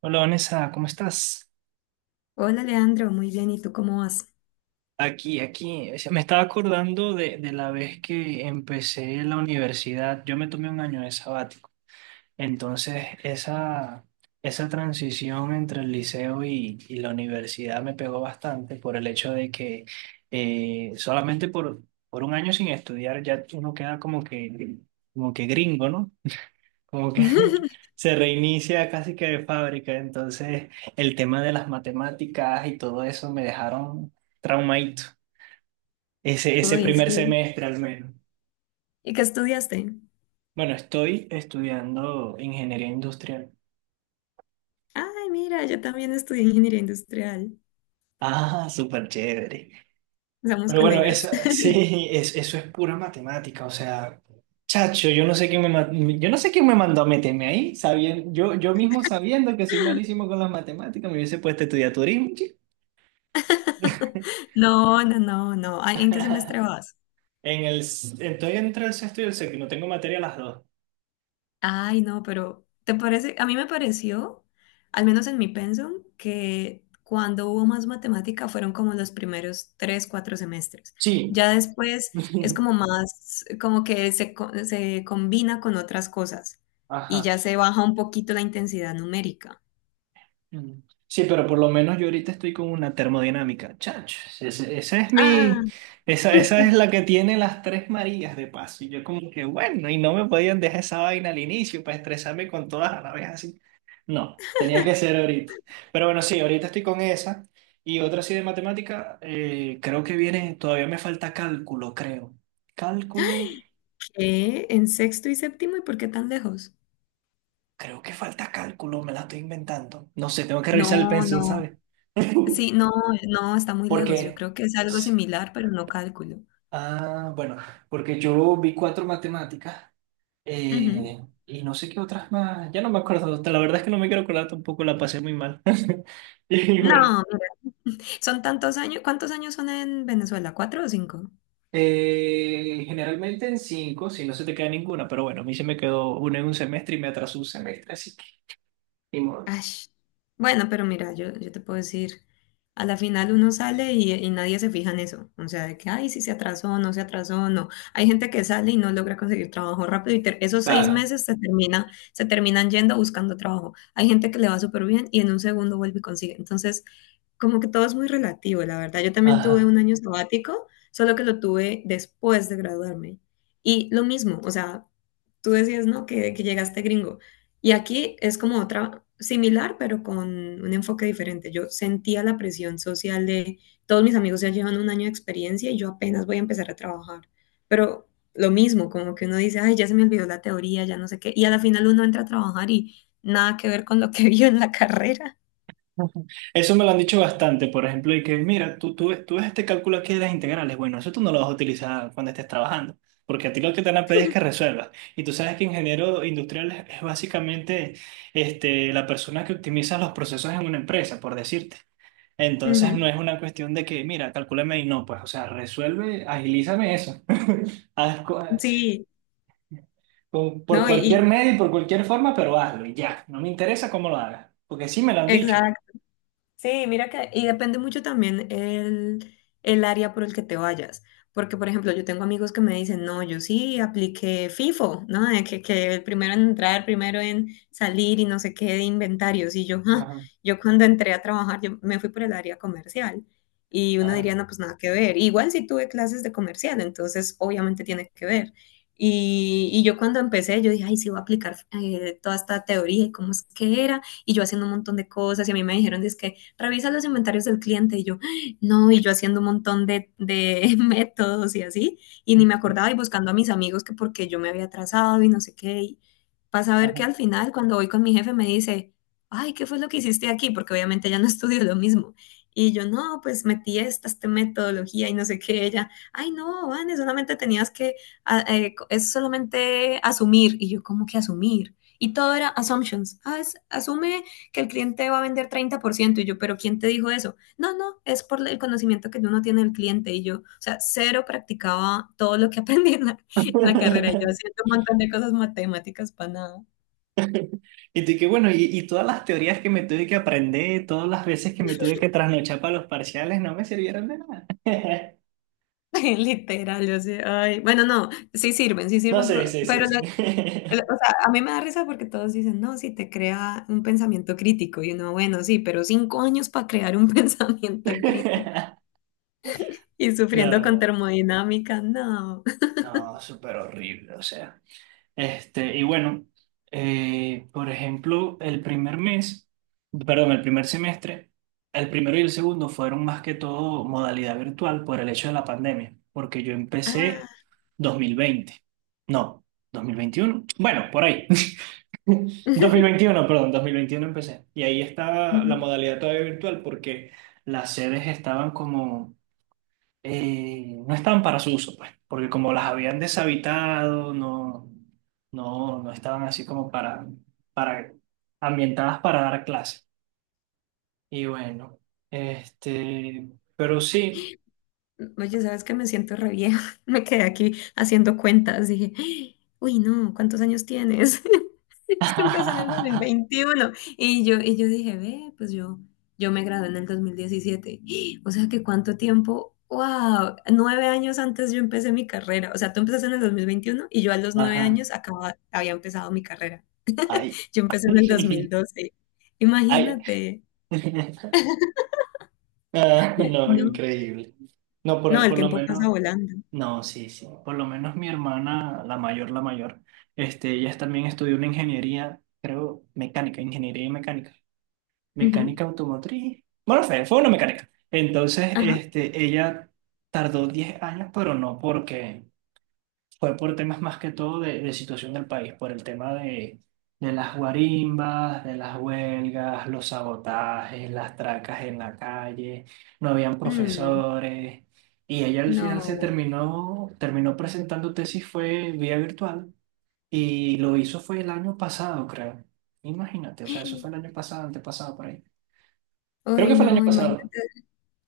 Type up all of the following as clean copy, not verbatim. Hola Vanessa, ¿cómo estás? Hola Leandro, muy bien, ¿y tú cómo vas? Aquí, aquí. O sea, me estaba acordando de la vez que empecé la universidad. Yo me tomé un año de sabático. Entonces, esa transición entre el liceo y la universidad me pegó bastante por el hecho de que solamente por un año sin estudiar ya uno queda como que gringo, ¿no? Como que se reinicia casi que de fábrica. Entonces, el tema de las matemáticas y todo eso me dejaron traumadito. Ese Uy, primer sí. semestre al menos. ¿Y qué estudiaste? Bueno, estoy estudiando ingeniería industrial. Ay, mira, yo también estudié ingeniería industrial. Ah, súper chévere. Somos Pero bueno, colegas. eso, sí, eso es pura matemática. O sea, chacho, yo no sé quién me mandó a meterme ahí. Sabiendo, yo mismo sabiendo que soy malísimo con las matemáticas, me hubiese puesto a estudiar turismo, chico. No, no, no, no. Ay, ¿en qué semestre vas? Estoy entre el sexto y el séptimo, tengo materia las dos. Ay, no, pero ¿te parece? A mí me pareció, al menos en mi pensum, que cuando hubo más matemática fueron como los primeros 3, 4 semestres. Sí. Ya después es como más, como que se combina con otras cosas y Ajá. ya se baja un poquito la intensidad numérica. Mm. Sí, pero por lo menos yo ahorita estoy con una termodinámica. Chacho, ese- esa es Ah, mi, esa, esa es la que tiene las tres Marías de paso. Y yo como que, bueno, y no me podían dejar esa vaina al inicio para estresarme con todas a la vez así. No, tenía que ser ahorita. Pero bueno, sí, ahorita estoy con esa. Y otra así de matemática, creo que viene, todavía me falta cálculo, creo. Cálculo. ¿qué? ¿En sexto y séptimo? ¿Y por qué tan lejos? Creo que falta cálculo, me la estoy inventando. No sé, tengo que revisar el No, pensum, no. ¿sabes? Sí, no, no, está muy lejos. Yo Porque, creo que es algo similar, pero no cálculo. ah, bueno, porque yo vi cuatro matemáticas Ujú. eh, y no sé qué otras más. Ya no me acuerdo, la verdad es que no me quiero acordar tampoco, la pasé muy mal. Y bueno, No, son tantos años. ¿Cuántos años son en Venezuela? ¿4 o 5? Generalmente en cinco, si no se te queda ninguna, pero bueno, a mí se me quedó una en un semestre y me atrasó un semestre, así que, ni modo. Ash. Bueno, pero mira, yo te puedo decir, a la final uno sale y nadie se fija en eso. O sea, de que, ay, si se atrasó, no se atrasó, no. Hay gente que sale y no logra conseguir trabajo rápido y esos seis Claro. meses se termina, se terminan yendo buscando trabajo. Hay gente que le va súper bien y en un segundo vuelve y consigue. Entonces, como que todo es muy relativo, la verdad. Yo también tuve Ajá. un año sabático, solo que lo tuve después de graduarme. Y lo mismo, o sea, tú decías, ¿no? Que llegaste gringo. Y aquí es como otra similar, pero con un enfoque diferente. Yo sentía la presión social de todos mis amigos ya llevan un año de experiencia y yo apenas voy a empezar a trabajar. Pero lo mismo, como que uno dice, ay, ya se me olvidó la teoría, ya no sé qué. Y a la final uno entra a trabajar y nada que ver con lo que vio en la carrera. Ujú. Eso me lo han dicho bastante, por ejemplo, y que mira, tú ves este cálculo aquí de las integrales, bueno, eso tú no lo vas a utilizar cuando estés trabajando, porque a ti lo que te van a pedir es que resuelvas. Y tú sabes que ingeniero industrial es básicamente este, la persona que optimiza los procesos en una empresa, por decirte. Entonces no Ujú. es una cuestión de que, mira, calcúlame y no, pues, o sea, resuelve, agilízame eso. Haz cu- Sí, por ¿no? Cualquier medio y por cualquier forma, pero hazlo y ya. No me interesa cómo lo hagas, porque sí me lo han dicho. Exacto. Sí, mira que, y depende mucho también el área por el que te vayas. Porque, por ejemplo, yo tengo amigos que me dicen, no, yo sí apliqué FIFO, ¿no? De que el primero en entrar, primero en salir y no sé qué de inventarios. Y yo, "Ah". Ajá, Yo cuando entré a trabajar, yo me fui por el área comercial. Y uno ajá. diría, no, pues nada que ver. Igual sí tuve clases de comercial, entonces obviamente tiene que ver. Y yo cuando empecé, yo dije, ay, sí, voy a aplicar toda esta teoría y cómo es que era. Y yo haciendo un montón de cosas y a mí me dijeron, es que revisa los inventarios del cliente y yo, no, y yo haciendo un montón de métodos y así, y ni me acordaba y buscando a mis amigos que porque yo me había atrasado y no sé qué, y pasa a ver que Ajá. al final cuando voy con mi jefe me dice, ay, ¿qué fue lo que hiciste aquí? Porque obviamente ya no estudio lo mismo. Y yo, no, pues metí esta metodología y no sé qué, ella, ay, no, Vane, solamente tenías que, es solamente asumir. Y yo, ¿cómo que asumir? Y todo era assumptions. Ah, asume que el cliente va a vender 30% y yo, pero ¿quién te dijo eso? No, no, es por el conocimiento que uno tiene del cliente y yo, o sea, cero practicaba todo lo que aprendí en en la carrera, yo haciendo un montón de cosas matemáticas para nada. Y tú que bueno, y todas las teorías que me tuve que aprender, todas las veces que me tuve que trasnochar para los parciales, no me sirvieron de nada. Literal, yo sé, ay, bueno, no, sí No, sirven, sí, sí, sí, pero sí. O sea, a mí me da risa porque todos dicen, no, sí te crea un pensamiento crítico, y uno, bueno, sí, pero 5 años para crear un pensamiento crítico y sufriendo No, con no. termodinámica, no. No, súper horrible, o sea. Este, y bueno, por ejemplo, el primer mes, perdón, el primer semestre, el primero y el segundo fueron más que todo modalidad virtual por el hecho de la pandemia, porque yo empecé Ah. 2020 no, 2021 bueno, por ahí, dos mil veintiuno perdón, 2021 empecé, y ahí estaba la modalidad todavía virtual porque las sedes estaban como no estaban para su uso, pues, porque como las habían deshabitado, no, no, no estaban así como para, para ambientadas para dar clase. Y bueno, este, pero sí. Oye, ¿sabes que Me siento re vieja. Me quedé aquí haciendo cuentas. Dije, "Ay, uy, no, ¿cuántos años tienes?" Es que empecé en el dos mil Ajá. veintiuno Y yo dije, ve, pues yo me gradué en el 2017. O sea que cuánto tiempo, wow, 9 años antes yo empecé mi carrera. O sea, tú empezaste en el 2021 y yo a los 9 años acababa, había empezado mi carrera. Ay. Yo empecé en el dos mil doce Ay. Imagínate. Ah, no, No, increíble. No, no, por, el por lo tiempo pasa menos, volando. no, sí, sí. Por lo menos mi hermana, la mayor, este, ella también estudió una ingeniería, creo, mecánica, ingeniería y mecánica. Ujú. Mecánica automotriz. Bueno, fue una mecánica. Entonces, Ajá. este, ella tardó 10 años, pero no porque fue por temas más que todo de situación del país, por el tema de las guarimbas, de las huelgas, los sabotajes, las tracas en la calle, no habían profesores. Y ella al final se No. terminó, terminó presentando tesis, fue vía virtual, y lo hizo fue el año pasado, creo. Imagínate, o sea, eso fue el año pasado, antepasado por ahí. Creo que Ay, fue el año no, pasado. imagínate,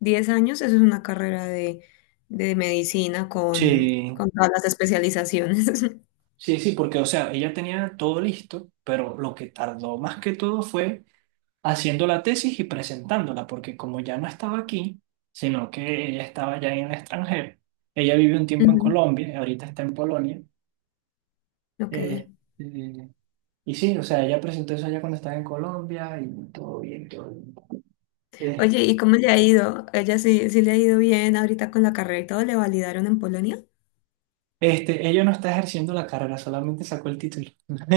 10 años, eso es una carrera de medicina Sí, con todas las especializaciones. sí, sí, porque, o sea, ella tenía todo listo, pero lo que tardó más que todo fue haciendo la tesis y presentándola, porque como ya no estaba aquí, sino que ella estaba ya en el extranjero, ella vivió un tiempo en Ujú, Colombia, y ahorita está en Polonia, ok. eh, eh, y sí, o sea, ella presentó eso allá cuando estaba en Colombia y todo bien, todo bien. Eh, Oye, ¿y cómo le ha ido? ¿Ella sí, sí le ha ido bien ahorita con la carrera y todo? ¿Le validaron en Polonia? este, ella no está ejerciendo la carrera, solamente sacó el título.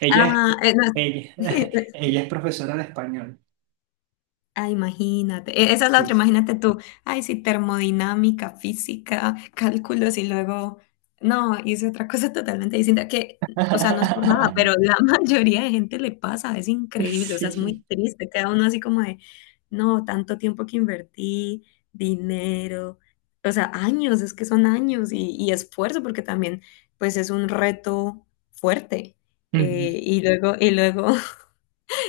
Ella Ah, es, no. ella, Ella es profesora de español. Ah, imagínate. Esa es la Sí. otra, imagínate tú. Ay, sí, termodinámica, física, cálculos y luego, no, hice otra cosa totalmente distinta que, o sea, no es por nada, pero la mayoría de gente le pasa, es increíble, o sea, es muy Sí. triste, queda uno así como de, no, tanto tiempo que invertí, dinero, o sea, años, es que son años y esfuerzo porque también, pues es un reto fuerte. Y luego, y luego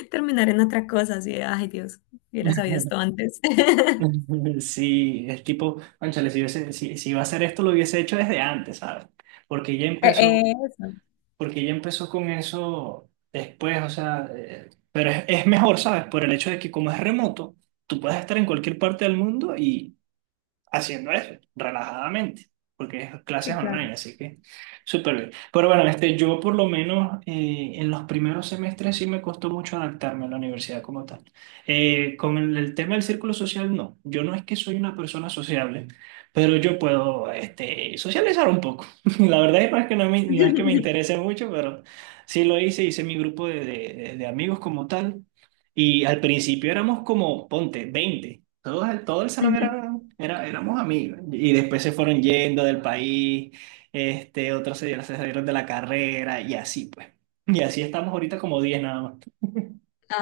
terminar en otra cosa, así de, ay Dios, hubiera sabido esto antes. Sí, es tipo, cónchale, si iba a hacer esto, lo hubiese hecho desde antes, ¿sabes? Porque ya Eh, empezó, Eso, Porque ya empezó con eso después, o sea, pero es mejor, ¿sabes? Por el hecho de que como es remoto, tú puedes estar en cualquier parte del mundo haciendo eso, relajadamente, porque es clases sí, claro. online, así que súper bien. Pero bueno, este, yo por lo menos en los primeros semestres sí me costó mucho adaptarme a la universidad como tal. Con el tema del círculo social, no. Yo no es que soy una persona sociable, pero yo puedo este, socializar un poco. La verdad es que no es que me Ujú. interese mucho, pero sí lo hice, hice mi grupo de amigos como tal. Y al principio éramos como, ponte, 20 todos el, todo el salón éramos amigos. Y después se fueron yendo del país, este, otros se salieron de la carrera y así pues. Y así estamos ahorita como 10 nada más.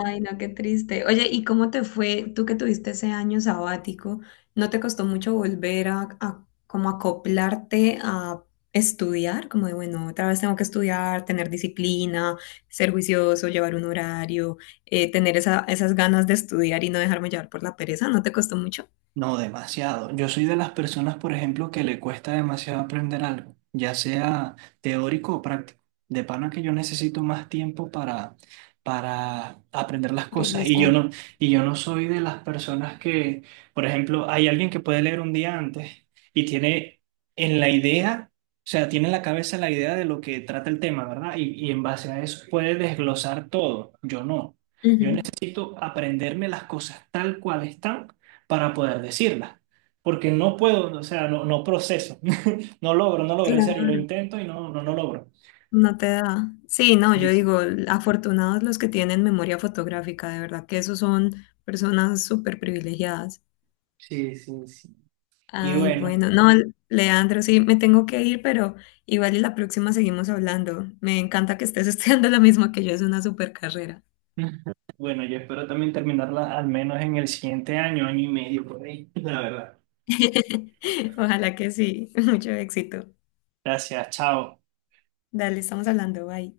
Ay, no, qué triste. Oye, ¿y cómo te fue tú que tuviste ese año sabático? ¿No te costó mucho volver a como acoplarte a estudiar? Como de, bueno, otra vez tengo que estudiar, tener disciplina, ser juicioso, llevar un horario, tener esas ganas de estudiar y no dejarme llevar por la pereza. ¿No te costó mucho? No, demasiado. Yo soy de las personas, por ejemplo, que le cuesta demasiado aprender algo, ya sea teórico o práctico. De pana que yo necesito más tiempo para aprender las cosas. Y yo Procesar. no, y yo no soy de las personas que, por ejemplo, hay alguien que puede leer un día antes y tiene en la idea, o sea, tiene en la cabeza la idea de lo que trata el tema, ¿verdad? Y en base a eso puede desglosar todo. Yo no. Yo Ujú. necesito aprenderme las cosas tal cual están para poder decirla. Porque no puedo, o sea, no proceso, no logro, no logro, en serio, lo Claro. intento y no, no, no logro. No te da. Sí, no, yo Sí, sí, digo, afortunados los que tienen memoria fotográfica, de verdad que esos son personas súper privilegiadas. sí, sí, sí. Y Ay, bueno, bueno, no, Leandro, sí, me tengo que ir, pero igual y la próxima seguimos hablando. Me encanta que estés estudiando lo mismo que yo, es una súper carrera. bueno, yo espero también terminarla al menos en el siguiente año, año y medio por ahí. La verdad. Ojalá que sí, mucho éxito. Gracias, chao. Dale, estamos hablando, bye.